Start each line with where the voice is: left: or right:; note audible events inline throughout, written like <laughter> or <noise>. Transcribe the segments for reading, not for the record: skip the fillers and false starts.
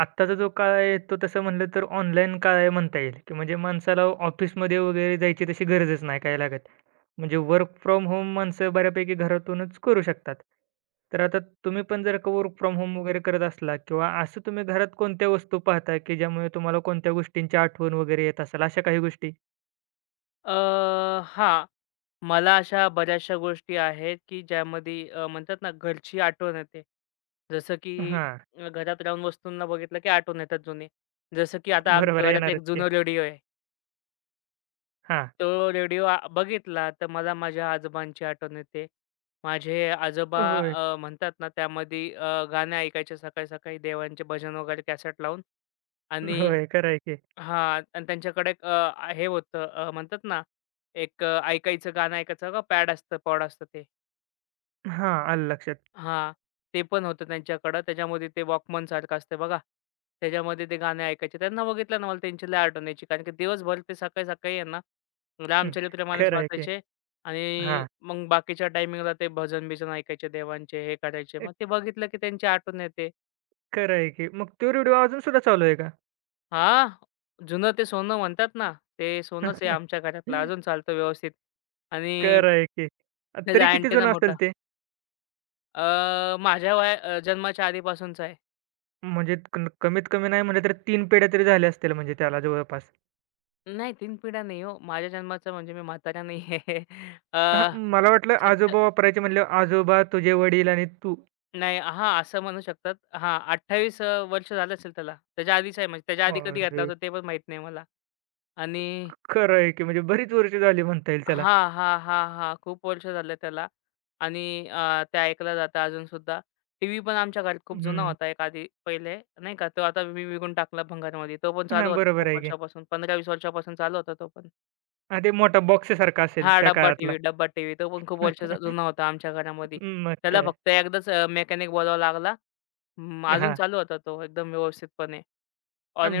right: आत्ताचा जो काळ आहे तो तसं म्हणलं तर ऑनलाईन काळ आहे म्हणता येईल, की म्हणजे माणसाला ऑफिसमध्ये वगैरे जायची तशी गरजच नाही काय लागत. म्हणजे वर्क फ्रॉम होम माणसं बऱ्यापैकी घरातूनच करू शकतात. तर आता तुम्ही पण जर का वर्क फ्रॉम होम वगैरे करत असला किंवा असं तुम्ही घरात कोणत्या वस्तू पाहता, की ज्यामुळे तुम्हाला कोणत्या गोष्टींची आठवण वगैरे येत असेल अशा काही गोष्टी?
left: अ, हां. मला अशा बऱ्याचशा गोष्टी आहेत, की ज्यामध्ये म्हणतात ना घरची आठवण येते. जसं की
right: हां,
left: घरात राहून वस्तूंना बघितलं की आठवण येतात जुने. जसं की आता
right: बरोबर
left: आमच्या घरात एक
right: येणारच की.
left: जुना रेडिओ आहे.
right: हां.
left: तो रेडिओ बघितला तर मला माझ्या आजोबांची आठवण येते. माझे आजोबा
right: होय.
left: म्हणतात ना त्यामध्ये गाणे ऐकायचे सकाळी-सकाळी देवांचे भजन वगैरे कॅसेट लावून आणि
right: होय, खरं आहे की.
left: हां. आणि त्यांच्याकडे एक हे होतं म्हणतात ना, एक ऐकायचं गाणं ऐकायचं बघा पॅड असतं, पॉड असतं ते.
right: हां, आलं लक्षात.
left: हां. ते पण होतं त्यांच्याकडं. त्याच्यामध्ये ते वॉकमन सारखं असतं बघा. त्याच्यामध्ये ते गाणे ऐकायचे. त्यांना बघितलं ना मला त्यांची लय आठवण यायची. कारण की दिवसभर ते सकाळी-सकाळी आहे ना,
right: हं. खरं आहे की.
left: वाचायचे आणि
right: हां.
left: मग बाकीच्या टायमिंगला ते भजन-बिजन ऐकायचे देवांचे, हे करायचे. मग ते बघितलं की त्यांची आठवण येते.
right: खरं आहे की. मग तो रेडिओ अजून सुद्धा चालू आहे का?
left: हां, जुनं ते सोनं म्हणतात ना, ते सोनंच आहे
right: <laughs>
left: आमच्या घरातलं. अजून चालतं व्यवस्थित आणि
right: खरं आहे की. तरी
left: त्याचा
right: किती
left: अँटेना
right: जुनं
left: मोठा.
right: असेल ते?
left: अ, माझ्या वया अ, जन्माच्या आधीपासूनचा आहे.
right: म्हणजे कमीत कमी नाही म्हटलं तर 3 पिढ्या तरी झाल्या असतील म्हणजे त्याला जवळपास.
left: नाही 3 पिढ्या नाही हो. माझ्या जन्माचा म्हणजे मी म्हातारा नाही आहे. <laughs> अ,
right: हां, मला वाटलं
left: 70
right: आजोबा वापरायचे म्हणल्यावर आजोबा, तुझे वडील आणि तू.
left: नाही हां, असं म्हणू शकतात. हां, 28 वर्ष झालं असेल त्याला. त्याच्या आधीच आहे म्हणजे त्याच्या आधी कधी घातला
right: अरे!
left: होता ते पण माहीत नाही मला आणि
right: खरं आहे की म्हणजे बरीच वर्ष झाली म्हणता येईल त्याला.
left: हां. खूप वर्ष झाले त्याला आणि ते ऐकलं जातं अजूनसुद्धा. टीव्ही पण आमच्या घरात खूप जुना
right: हं.
left: होता एक आधी पहिले, नाही का. तो आता मी विकून टाकला भंगारमध्ये. तो पण चालू
right: हां,
left: होता
right: बरोबर
left: खूप
right: आहे की.
left: वर्षापासून. 15-20 वर्षापासून चालू होता तो पण.
right: हां, ते मोठा बॉक्ससारखा असेल
left: हां,
right: त्या
left: डब्बा
right: काळातला.
left: टीव्ही, डब्बा टीव्ही. तो पण खूप वर्ष
right: <laughs>
left: जुना होता आमच्या घरामध्ये.
right: मग
left: त्याला
right: काय.
left: फक्त एकदाच मेकॅनिक बोलावा लागला. अजून
right: हां,
left: चालू होता तो एकदम व्यवस्थितपणे.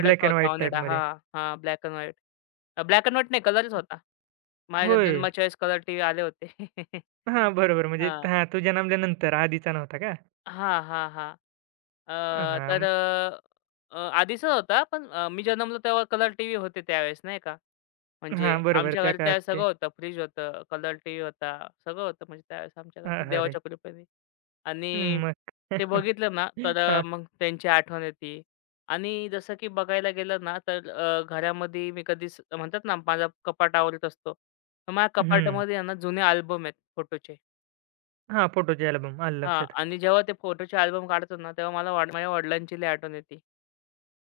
right: ब्लॅक अँड
left: होता,
right: व्हाईट
left: ऑनिडा.
right: टाइपमध्ये.
left: हां, हां. Black and white. Black and white नाही, कलरच होता. माझ्या
right: होय.
left: जन्म चॉईस कलर टीव्ही आले होते.
right: हां,
left: <laughs>
right: बरोबर म्हणजे
left: हां.
right: हां, तो जन्मल्यानंतर आधीचा नव्हता का?
left: हां, हां, हां. अ, तर
right: हां,
left: अ, अ, आधीचाच होता, पण मी जन्मलो तेव्हा कलर टीव्ही होते त्यावेळेस नाही का. म्हणजे
right: हां, बरोबर
left: आमच्या
right: त्या
left: घरी
right: काळात
left: त्यावेळेस
right: ते.
left: सगळं होतं. फ्रिज होतं, कलर टीव्ही होता, सगळं होतं म्हणजे त्यावेळेस आमच्या घरी
right: अरे!
left: देवाच्या कृपेने. आणि
right: हम्म, मग
left: ते
right: <laughs>
left: बघितलं ना, तर
right: हां,
left: मग त्यांची आठवण येते. आणि जसं की बघायला गेलं ना, तर घरामध्ये मी कधीच म्हणतात ना, माझा कपाट आवरत असतो. तर माझ्या
right: हं.
left: कपाटामध्ये आहे ना, जुने अल्बम आहेत फोटोचे.
right: हां, फोटोचे अल्बम. आलं
left: हां.
right: लक्षात.
left: आणि जेव्हा ते फोटोचे अल्बम काढतो ना, तेव्हा मला माझ्या वडिलांची लई आठवण येते.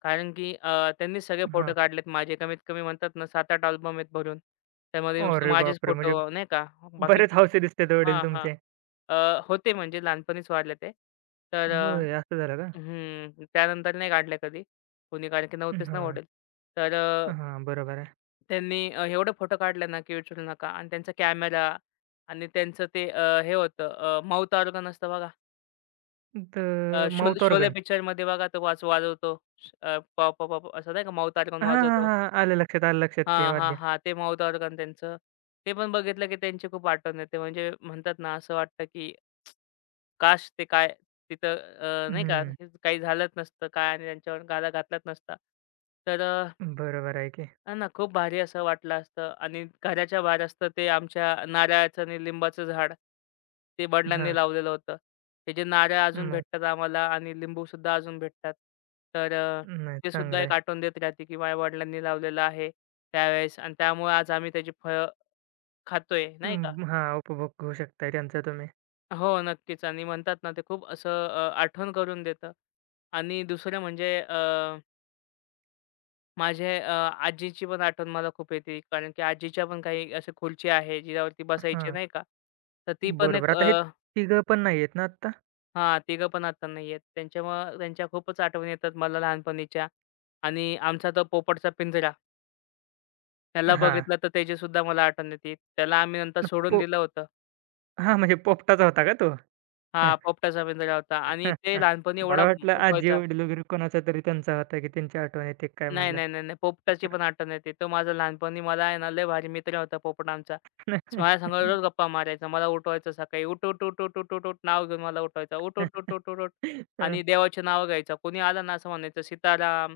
left: कारण की त्यांनीच सगळे फोटो
right: हां.
left: काढलेत माझे. कमीत कमी म्हणतात ना 7-8 अल्बम आहेत भरून. त्यामध्ये नुसते
right: अरे
left: माझेच
right: बापरे! म्हणजे
left: फोटो नाही का. बाकी
right: बरेच हौसे दिसतात वडील
left: हां, हां.
right: तुमचे.
left: अ, होते म्हणजे लहानपणीच वाढले ते. तर अ,
right: होय, असं झालं का?
left: हं. त्यानंतर नाही काढले कधी कोणी कारण की नव्हतेच ना
right: हां,
left: वडील. तर अ,
right: हां, बरोबर आहे.
left: त्यांनी एवढे फोटो काढले ना की विचारू नका आणि त्यांचा कॅमेरा आणि त्यांचं ते हे होतं ऑर्गन असतं बघा. अ,
right: तर
left: शोल
right: माउथ
left: शोले
right: ऑर्गन.
left: पिक्चरमध्ये बघा तो वाजवतो. पॉप, पॉप, पॉप असं नाही का माउथ ऑर्गन
right: हां, हां,
left: वाजवतो.
right: हां. आलं लक्षात, आलं लक्षात
left: हां,
right: ते
left: हां,
right: वाद्य.
left: हां. ते माउथ ऑर्गन त्यांचं. ते पण बघितलं की त्यांची खूप आठवण येते. म्हणजे म्हणतात ना असं वाटतं की काश ते काय तिथं नाही का,
right: हं,
left: हे काही झालंच नसतं काय आणि त्यांच्यावर घाला घातलाच नसता. तर
right: बरोबर आहे की.
left: ना, ना. खूप भारी असं वाटलं असतं आणि घराच्या बाहेर असतं ते आमच्या नारळाचं आणि लिंबाचं झाड. ते वडिलांनी
right: हां,
left: लावलेलं होतं. ते जे नारळ अजून
right: मग
left: भेटतात आम्हाला आणि लिंबू सुद्धा अजून भेटतात. तर अ,
right: नाही
left: ते सुद्धा
right: चांगलं
left: एक
right: आहे.
left: आठवण देत राहते, की माझ्या वडिलांनी लावलेलं आहे त्यावेळेस आणि त्यामुळे आज आम्ही त्याची फळं खातोय, नाही का?
right: अं, हां, उपभोग घेऊ शकताय त्यांचा तुम्ही.
left: हो, नक्कीच आणि म्हणतात ना, ते खूप असं आठवण करून देतं आणि दुसरं म्हणजे माझ्या आजीची पण आठवण मला खूप येते. कारण की आजीच्या पण काही असे खुर्च्या आहे, जिच्यावरती बसायचे
right: हां,
left: नाही का. तर ती पण
right: बरोबर.
left: एक
right: आता हे तिघं पण नाही आहेत ना आत्ता?
left: हां, तिघं पण आता नाही आहेत. त्यांच्यामुळं त्यांच्या खूपच आठवणी येतात मला लहानपणीच्या. आणि आमचा तो पोपटचा पिंजरा, त्याला
right: हां,
left: बघितलं तर त्याचीसुद्धा मला आठवण येते. त्याला आम्ही नंतर सोडून
right: पो
left: दिलं होतं.
right: हां, म्हणजे पोपटाचा होता का तो? <laughs>
left: हां, पोपटाचा पिंजरा होता आणि ते
right: <laughs>
left: लहानपणी एवढा
right: मला वाटलं
left: उठवायचा.
right: आजी-वडील वगैरे कोणाचा तरी त्यांचा होता, की त्यांची आठवण येते काय
left: नाही,
right: म्हणलं.
left: नाही, नाही, नाही. पोपटाची पण आठवण येते. तो माझा लहानपणी मला आहे ना, लय भारी मित्र होता पोपट आमचा. माझ्या संग रोज गप्पा मारायचा. मला उठवायचा सकाळी. उठ, उठ, उठ, उठ, उठ, उठ, उठ नाव घेऊन मला उठवायचा. उठ, उठ, उठ, उठ,
right: <laughs>
left: उठ, उठ आणि देवाचे नावं घ्यायचा. कोणी आला ना असं म्हणायचं, "सीताराम,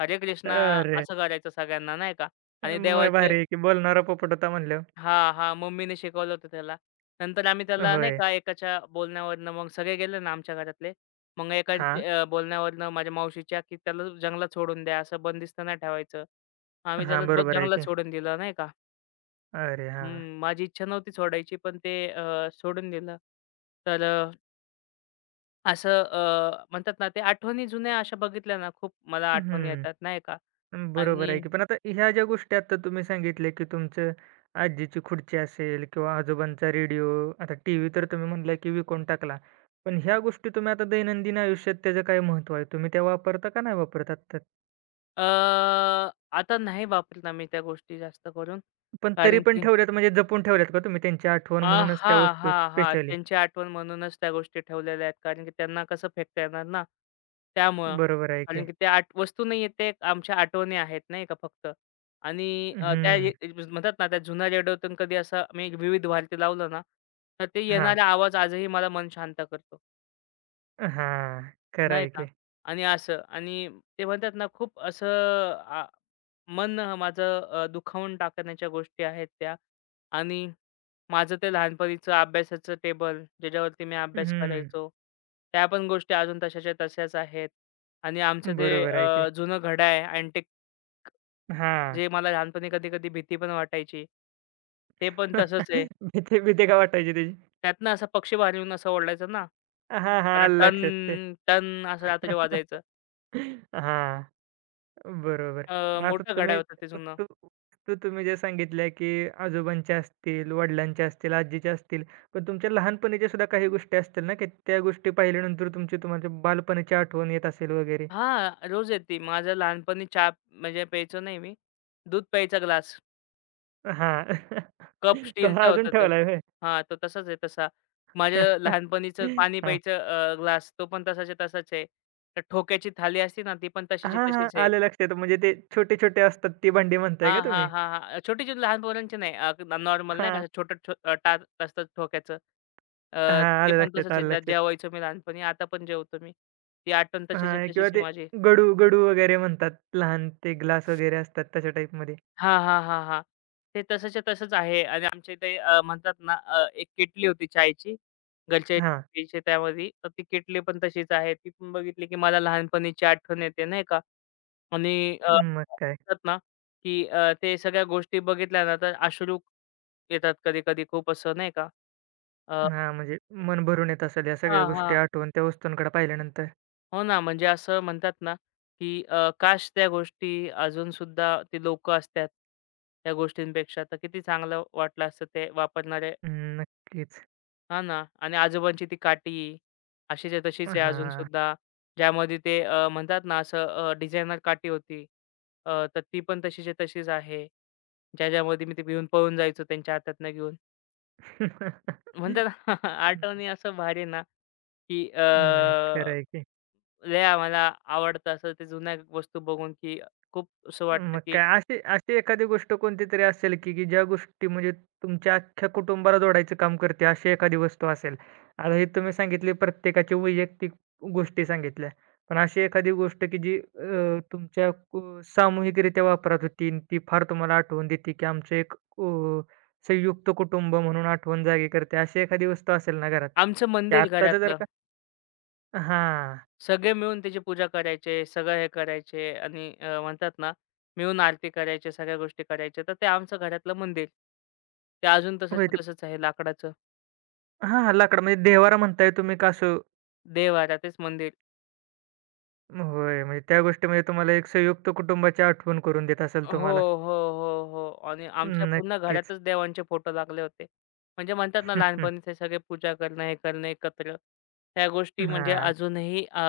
left: हरे कृष्णा"
right: अरे!
left: असं करायचं सगळ्यांना नाही का आणि
right: मग
left: देवाचे
right: भारी आहे की बोलणारा पोपट होता म्हणल्यावर.
left: हां, हां. मम्मीने शिकवलं होतं त्याला. नंतर आम्ही त्याला नाही
right: होय.
left: का एकाच्या बोलण्यावरनं मग सगळे गेले ना आमच्या घरातले. मग
right: हां,
left: एकाच्या बोलण्यावरनं माझ्या मावशीच्या, की त्याला जंगलात सोडून द्या, असं बंदिस्त नाही ठेवायचं. आम्ही त्याला
right: हां, बरोबर आहे
left: जंगलात
right: की.
left: सोडून दिलं नाही का.
right: अरे हां.
left: हं, माझी इच्छा नव्हती सोडायची, पण ते सोडून दिलं. तर अ, असं म्हणतात ना, ते आठवणी जुन्या अशा बघितल्या ना, खूप मला आठवणी येतात
right: हं,
left: नाही का.
right: बरोबर आहे
left: आणि
right: की. पण आता ह्या ज्या गोष्टी आता तुम्ही सांगितल्या, की तुमचं आजीची खुर्ची असेल किंवा आजोबांचा रेडिओ, आता टीव्ही तर तुम्ही म्हणला की विकून टाकला. पण ह्या गोष्टी तुम्ही आता दैनंदिन आयुष्यात त्याचं काय महत्त्व आहे? तुम्ही त्या वापरता का नाही वापरत
left: अ, आता नाही वापरत आम्ही त्या गोष्टी जास्त करून
right: पण तरी
left: कारण
right: पण
left: की
right: ठेवल्यात म्हणजे जपून ठेवल्यात का तुम्ही त्यांची आठवण म्हणूनच त्या
left: हां,
right: वस्तू
left: हां, हां.
right: स्पेशली?
left: त्यांची आठवण म्हणूनच त्या गोष्टी ठेवलेल्या आहेत. कारण की त्यांना कसं फेकता येणार ना, त्यामुळं.
right: बरोबर आहे
left: कारण
right: की.
left: की त्या आठ वस्तू नाही आहेत, ते आमच्या आठवणी आहेत, नाही का फक्त. आणि अ, त्या
right: हं.
left: ये म्हणतात ना, त्या जुन्या रेडिओतून कधी असा मी एक विविध भारती लावलं ना, तर ते
right: हां.
left: येणारा आवाज आजही मला मन शांत करतो.
right: हां. खरं
left: नाही
right: आहे
left: का?
right: की.
left: आणि असं आणि ते म्हणतात ना खूप असं आ मन माझं दुखावून टाकण्याच्या गोष्टी आहेत त्या आणि माझं ते लहानपणीचं अभ्यासाचं टेबल, ज्याच्यावरती मी अभ्यास
right: हं.
left: करायचो, त्या पण गोष्टी अजून तशाच्या तशाच आहेत. आणि आमचं ते
right: बरोबर आहे की.
left: जुनं घड्याळ अँटिक
right: हां.
left: जे मला लहानपणी कधी-कधी भीती पण वाटायची. ते पण तसंच आहे.
right: <laughs> भीती भीती का वाटायची त्याची?
left: त्यातनं असा पक्षी बाहेर येऊन असं ओरडायचा ना,
right: हां, हां.
left: आणि
right: आलं
left: टन,
right: लक्षात ते.
left: टन असं रात्री
right: <laughs>
left: वाजायचं.
right: हां. बरोबर. मग आता
left: मोठं
right: तुम्ही
left: घड्याळ होतं ते जुनं.
right: वस्तू वस्तू तुम्ही जे सांगितल्या, की आजोबांच्या असतील, वडिलांच्या असतील, आजीच्या असतील. पण तुमच्या लहानपणीच्या सुद्धा काही गोष्टी असतील ना, की त्या गोष्टी पाहिल्यानंतर तुमची तुमच्या बालपणीची आठवण येत असेल वगैरे?
left: हां, रोज येते. माझं लहानपणी चहा म्हणजे प्यायचो नाही मी. दूध प्यायचा ग्लास.
right: हां. <laughs>
left: कप
right: तो हा
left: स्टीलचा
right: अजून
left: होता तो.
right: ठेवलाय होय?
left: हां, तो तसाच आहे तसा. माझं
right: <laughs>
left: लहानपणीचं पाणी
right: हां.
left: प्यायचं ग्लास तो पण तसाच्या तसाच आहे. तर ठोक्याची थाली असते ना, ती पण तशीची
right: हां, हां.
left: तशीच आहे.
right: आलं लक्षात. म्हणजे ते छोटे-छोटे असतात ती भांडी म्हणताय
left: हां,
right: का
left: हां,
right: तुम्ही?
left: हां, हां. छोटी-छोटी लहान पोरांची नाही नॉर्मल नाही का
right: हां.
left: असं टाच असतं ठोक्याचं.
right: हां.
left: ते
right: आलं
left: पण
right: लक्षात,
left: तसंच आहे.
right: आलं
left: ज्यात
right: लक्षात.
left: जेवायचो मी लहानपणी. आता पण जेवतो मी. ती आठवण तशीच्या
right: हां. किंवा
left: तशीच आहे
right: ते
left: माझी.
right: गडू, गडू वगैरे म्हणतात. लहान ते ग्लास वगैरे असतात तशा टाईपमध्ये.
left: हां, हां, हां, हां. ते तसंच्या तसंच आहे आणि आमच्या इथे म्हणतात ना एक केटली होती चायची. घरचे
right: हां.
left: प्यायचे त्यामध्ये. तर ती केटली पण तशीच आहे. ती पण बघितली की मला लहानपणीची आठवण येते नाही का आणि
right: मग काय.
left: म्हणतात ना की ते सगळ्या गोष्टी बघितल्या ना तर अश्रू येतात कधी-कधी खूप असं नाही का. अ
right: हां, म्हणजे मन भरून येत असेल या सगळ्या
left: हां,
right: गोष्टी
left: हां.
right: आठवून त्या वस्तूंकडे पाहिल्यानंतर.
left: हो ना, म्हणजे असं म्हणतात ना, की काश त्या गोष्टी अजून सुद्धा ती लोकं असत्यात, त्या गोष्टींपेक्षा तर किती चांगलं वाटलं असतं ते वापरणारे
right: हम्म, नक्कीच.
left: हां ना. आणि आजोबांची ती काठी अशीच्या तशीच आहे अजून
right: हां.
left: सुद्धा. ज्यामध्ये ते म्हणतात ना, असं डिझायनर काठी होती. तर ती पण तशीच्या तशीच आहे. ज्याच्यामध्ये मी ते घेऊन पळून जायचो त्यांच्या हातातनं घेऊन. म्हणतात
right: <laughs>
left: ना, <laughs> आठवणी असं भारी ना, की
right: नाही, खरं की.
left: लय आम्हाला आवडतं असं ते जुन्या वस्तू बघून, की खूप असं वाटतं,
right: मग
left: की
right: काय अशी अशी एखादी गोष्ट कोणतीतरी असेल, की की ज्या गोष्टी म्हणजे तुमच्या अख्ख्या कुटुंबाला जोडायचं काम करते, अशी एखादी वस्तू असेल? आता हे तुम्ही सांगितली प्रत्येकाची वैयक्तिक गोष्टी सांगितल्या. पण अशी एखादी गोष्ट, की जी तुमच्या सामूहिकरित्या वापरात होती आणि ती फार तुम्हाला आठवण देते, की आमचं एक संयुक्त कुटुंब म्हणून आठवण जागी करते, अशी एखादी वस्तू असेल ना घरात?
left: आमचं
right: की
left: मंदिर
right: आत्ताचं जर
left: घरातलं
right: का हां.
left: सगळे मिळून त्याची पूजा करायचे, सगळं हे करायचे आणि म्हणतात ना, मिळून आरती करायचे, सगळ्या गोष्टी करायच्या. तर ते आमचं घरातलं मंदिर. ते अजून
right: होय, ते
left: तसंच्या तसंच आहे लाकडाचं.
right: हां, हां लाकड म्हणजे देव्हारा म्हणताय तुम्ही का असं
left: देव्हारा तेच मंदिर.
right: होय, म्हणजे त्या गोष्टीमध्ये तुम्हाला एक संयुक्त कुटुंबाची आठवण करून देत असेल
left: हो,
right: तुम्हाला.
left: हो, हो, हो. आणि आमच्या पूर्ण
right: नक्कीच.
left: घरातच देवांचे फोटो लागले होते. म्हणजे म्हणतात ना,
right: <laughs> हं, हं.
left: लहानपणी ते सगळे पूजा करणं, हे करणं एकत्र. त्या गोष्टी म्हणजे
right: हां,
left: अजूनही अ,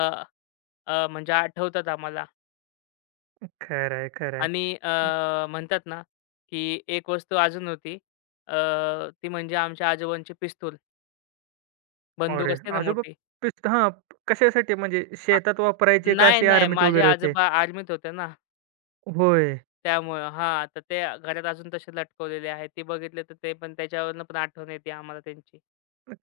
left: अ, म्हणजे आठवतात आम्हाला.
right: खरं आहे, खरं आहे.
left: आणि म्हणतात ना, की एक वस्तू अजून होती. अ, ती म्हणजे आमच्या आजोबांची पिस्तूल, बंदूक
right: अरे,
left: असते ना
right: आजोबा
left: मोठी.
right: हां, कशासाठी म्हणजे
left: आ
right: शेतात वापरायचे का
left: नाही,
right: असे
left: नाही.
right: आर्मीत
left: माझे
right: वगैरे होते?
left: आजोबा आर्मीत होते ना,
right: होय,
left: त्यामुळं. हां, तर ते घरात अजून तसे लटकवलेले आहेत. ते बघितले तर ते पण त्याच्यावरनं पण आठवण येते आम्हाला त्यांची.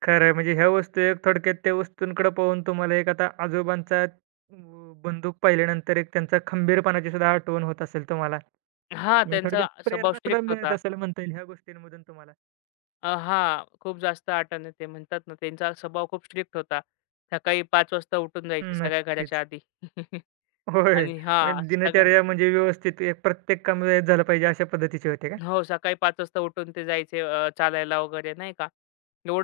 right: खरं आहे. म्हणजे ह्या वस्तू एक थोडक्यात त्या वस्तूंकडे पाहून तुम्हाला एक आता आजोबांचा बंदूक पाहिल्यानंतर एक त्यांचा खंबीरपणाची सुद्धा आठवण होत असेल तुम्हाला.
left: हां,
right: म्हणजे
left: त्यांचा
right: थोडक्यात
left: स्वभाव
right: प्रेरणा सुद्धा
left: स्ट्रिक्ट
right: मिळत
left: होता.
right: असेल म्हणता येईल ह्या गोष्टींमधून तुम्हाला.
left: हां, खूप जास्त आठवण येते. म्हणतात ना, त्यांचा स्वभाव खूप स्ट्रिक्ट होता. सकाळी 5:00 वाजता उठून जायचे सगळ्या घराच्या
right: नक्कीच.
left: आधी. <laughs>
right: होय.
left: आणि हां,
right: म्हणजे
left: सगळ्या
right: दिनचर्या म्हणजे व्यवस्थित एक प्रत्येक काम वेळेत झालं पाहिजे अशा पद्धतीचे होते का?
left: हो, सकाळी 5 वाजता उठून ते जायचे चालायला वगैरे नाही का.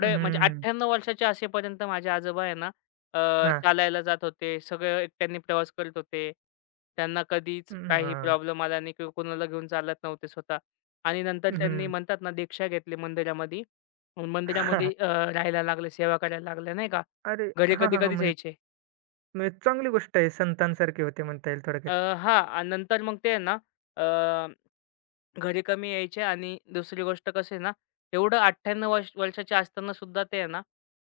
right: हं,
left: म्हणजे
right: हं.
left: 98 वर्षाचे असेपर्यंत माझे आजोबा आहे ना अ,
right: हां.
left: चालायला जात होते. सगळं एकट्याने प्रवास करत होते. त्यांना कधीच
right: हं,
left: काही
right: हां.
left: प्रॉब्लेम आला नाही किंवा कोणाला घेऊन चालत नव्हते स्वतः. आणि नंतर त्यांनी म्हणतात ना दीक्षा घेतली मंदिरामध्ये. मग मंदिरामध्ये राहायला लागले, सेवा करायला लागले नाही का.
right: अरे
left: घरी
right: हां, हां, हां.
left: कधी-कधीच
right: म्हणजे
left: यायचे.
right: म्हणजे चांगली गोष्ट आहे. संतांसारखे होते म्हणता येईल
left: अ,
right: थोडक्यात.
left: हां आणि नंतर मग ते आहे ना घरी कमी यायचे आणि दुसरी गोष्ट कसं आहे ना, एवढं 98 वर्षाचे असताना सुद्धा ते आहे ना,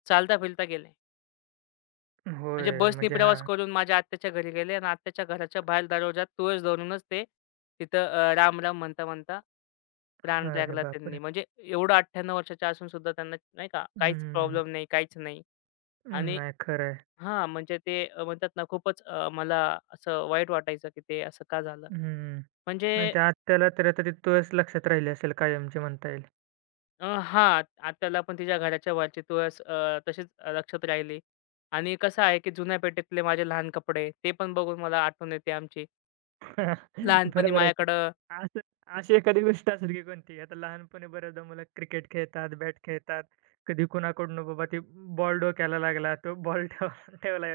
left: चालता-फिरता गेले. म्हणजे
right: होय.
left: बसनी
right: म्हणजे
left: प्रवास
right: हां.
left: करून माझ्या आत्याच्या घरी गेले आणि आत्याच्या घराच्या बाहेर दरवाजात तुळस धरूनच ते तिथं राम-राम म्हणता-म्हणता प्राण
right: अरे
left: त्यागला त्यांनी.
right: बापरे!
left: म्हणजे एवढं 98 वर्षाचे असून सुद्धा त्यांना नाही का, काहीच
right: हं.
left: प्रॉब्लेम नाही, काहीच नाही. आणि
right: नाही खरं आहे.
left: हां, म्हणजे ते म्हणतात ना खूपच मला असं वाईट वाटायचं, की ते असं का झालं?
right: हं.
left: म्हणजे
right: नाही त्या आत्याला तर आता ती तुळस लक्षात राहिली असेल कायमची म्हणता येईल.
left: हां. आत्याला पण तिच्या घराच्या वरची तुळस तशीच लक्षात राहिली आणि कसं आहे, की जुन्या पेटीतले माझे लहान कपडे, ते पण बघून मला आठवण येते आमची.
right: <laughs>
left: लहानपणी
right: बरोबर आहे की.
left: माझ्याकडं
right: असं अशी एखादी गोष्ट असेल की कोणती? आता लहानपणी बऱ्याचदा मुलं क्रिकेट खेळतात, बॅट खेळतात. कधी कुणाकडून बाबा ते बॉल डोक्याला लागला, तो बॉल <laughs> ठेवला.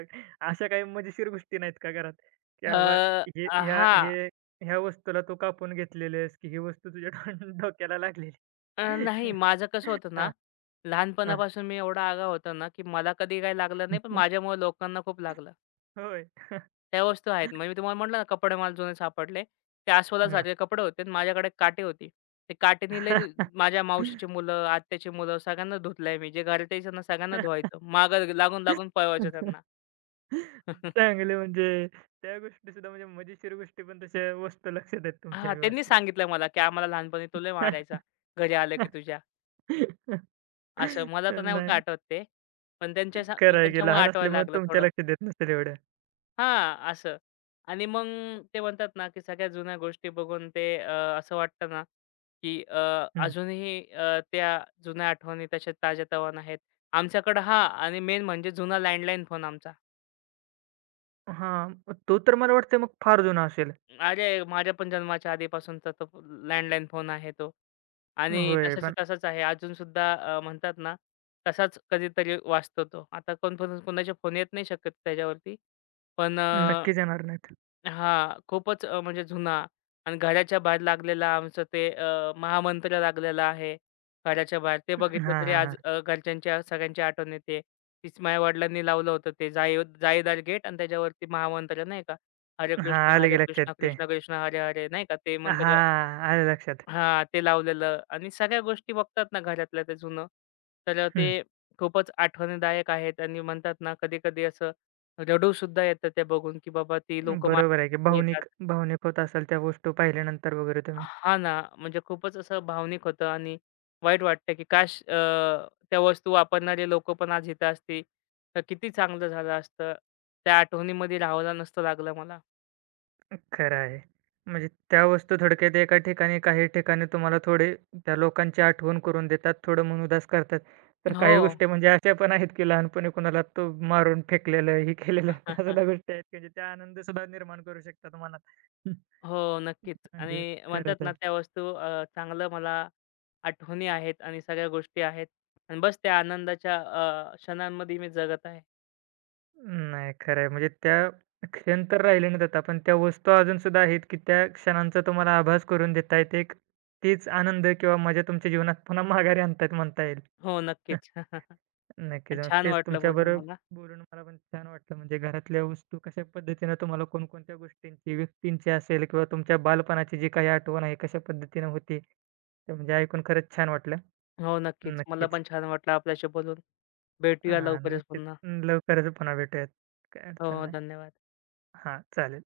right: अशा काही मजेशीर गोष्टी नाहीत का घरात? की बाबा
left: अ,
right: हे ह्या
left: हां.
right: हे ह्या वस्तूला तू कापून घेतलेली आहेस, की ही वस्तू तुझ्या <laughs> डोक्याला लागलेली.
left: नाही
right: <laughs>
left: माझं कसं होतं ना,
right: हां, हां.
left: लहानपणापासून मी एवढा आगाऊ होतो ना, की मला कधी काही लागलं नाही, पण माझ्यामुळे लोकांना खूप लागलं.
right: होय.
left: त्या वस्तू आहेत. म्हणजे मी तुम्हाला म्हटलं ना, कपडे मला जुने सापडले. ते
right: ना.
left: अस्वलासारखे कपडे होते आणि माझ्याकडे काठी होती. ते काठीने लय माझ्या मावशीची मुलं, आत्याची मुलं सगळ्यांना धुतलंय मी. जे घरात यायचं ना सगळ्यांना
right: <laughs>
left: धुवायचं. मागं लागून-लागून पळवायचो त्यांना. <laughs>
right: चांगले म्हणजे त्या गोष्टी सुद्धा म्हणजे मजेशीर गोष्टी पण तशा वस्तू लक्षात आहेत तुमच्या
left: हां, त्यांनी
right: व्यवस्थित.
left: सांगितलं मला, की आम्हाला लहानपणी तो लय मारायचा, घरी आलं की तुझ्या.
right: <laughs>
left: असं मला तर नव्हतं
right: नाही
left: आठवत ते. पण
right: खरं आहे की
left: त्यांच्यामुळे
right: लहान
left: आठवायला
right: असल्यामुळे
left: लागलं
right: तुमच्या
left: थोडं.
right: लक्षात येत नसेल एवढ्या.
left: हां, असं. आणि मग ते म्हणतात ना, की सगळ्या जुन्या गोष्टी बघून ते असं वाटतं ना की
right: हं.
left: अजूनही त्या जुन्या आठवणी तशा ताज्यातवानं आहेत. आमच्याकडं हां आणि मेन म्हणजे जुना लँडलाईन फोन आमचा.
right: हां, मग तो तर मला वाटतंय मग फार जुना असेल.
left: अरे, माझ्या पण जन्माच्या आधीपासूनचा तो लँडलाईन फोन आहे तो. आणि
right: होय,
left: तसाच्या
right: पण
left: तसाच आहे. अजूनसुद्धा म्हणतात ना, तसाच कधीतरी वाजतो तो. आता कोण कोण कोणाचे फोन येत नाही शक्यतो त्याच्यावरती. पण
right: नक्कीच येणार नाहीत.
left: हां, खूपच म्हणजे जुना आणि घराच्या बाहेर लागलेला आमचं ते महामंत्र लागलेला आहे घराच्या बाहेर. ते
right: हां,
left: बघितलं
right: हां,
left: तरी आज
right: हां.
left: घरच्यांच्या सगळ्यांची आठवण येते. तीच माझ्या वडिलांनी लावलं होतं ते जाळीदार गेट आणि त्याच्यावरती महामंत्र नाही का, हरे
right: हां,
left: कृष्ण,
right: आलं
left: हरे
right: की लक्षात
left: कृष्ण,
right: ते.
left: कृष्ण कृष्ण, हरे हरे नाही का ते मंत्र
right: हां, आलं लक्षात.
left: हां, ते लावलेलं आणि सगळ्या गोष्टी बघतात ना घरातल्या ते जुनं. तर
right: हं.
left: ते खूपच आठवणीदायक आहेत आणि म्हणतात ना कधी-कधी असं रडूसुद्धा येतं ते बघून, की बाबा ती लोकं
right: बरोबर आहे की
left: येतात.
right: भावनिक भावनिक होत असाल त्या वस्तू पाहिल्यानंतर वगैरे तुम्ही.
left: हां ना, म्हणजे खूपच असं भावनिक होतं आणि वाईट वाटतं, की काश त्या वस्तू वापरणारे लोकं पण आज इथं असती, तर किती चांगलं झालं असतं. त्या आठवणीमध्ये राहायला नसतं लागलं मला.
right: खरं आहे. म्हणजे त्या वस्तू थोडक्यात एका ठिकाणी काही ठिकाणी तुम्हाला थोडे त्या लोकांची आठवण करून देतात, थोडं मन उदास करतात. तर काही
left: हो.
right: गोष्टी म्हणजे अशा पण आहेत, की लहानपणी कुणाला तो मारून फेकलेलं, हे केलेलं <laughs> त्यासुद्धा
left: <laughs>
right: गोष्टी आहेत, की म्हणजे त्या आनंदसुद्धा निर्माण करू शकतात मनात. <laughs>
left: हो, नक्कीच
right: म्हणजे
left: आणि म्हणतात
right: खरंच
left: ना,
right: आहे.
left: त्या वस्तू चांगलं मला आठवणी आहेत आणि सगळ्या गोष्टी आहेत आणि बस त्या आनंदाच्या क्षणांमध्ये मी जगत आहे.
right: नाही खरं आहे. म्हणजे त्या क्षण तर राहिले नाहीत आता, पण त्या वस्तू अजूनसुद्धा आहेत, की त्या क्षणांचा तुम्हाला आभास करून देतायत. एक तीच आनंद किंवा मजा तुमच्या जीवनात पुन्हा माघारी आणतायत म्हणता येईल.
left: हो, नक्कीच. <laughs>
right: नक्कीच.
left: आणि
right: मग
left: छान
right: तेच
left: वाटलं बोलून
right: तुमच्याबरोबर
left: मला.
right: बोलून मला पण छान वाटलं. म्हणजे घरातल्या वस्तू कशा पद्धतीनं तुम्हाला कोणकोणत्या गोष्टींची, व्यक्तींची असेल किंवा तुमच्या बालपणाची जी काही आठवण आहे, कशा पद्धतीनं होती. ते म्हणजे ऐकून खरंच छान वाटलं.
left: हो, नक्कीच. मला
right: नक्कीच.
left: पण छान वाटलं आपल्याशी बोलून. भेटूया
right: हां,
left: लवकरच
right: नक्कीच.
left: पुन्हा.
right: लवकरच पुन्हा भेटूयात. काही
left: हो,
right: अडचण
left: हो.
right: नाही.
left: धन्यवाद.
right: हां, चालेल.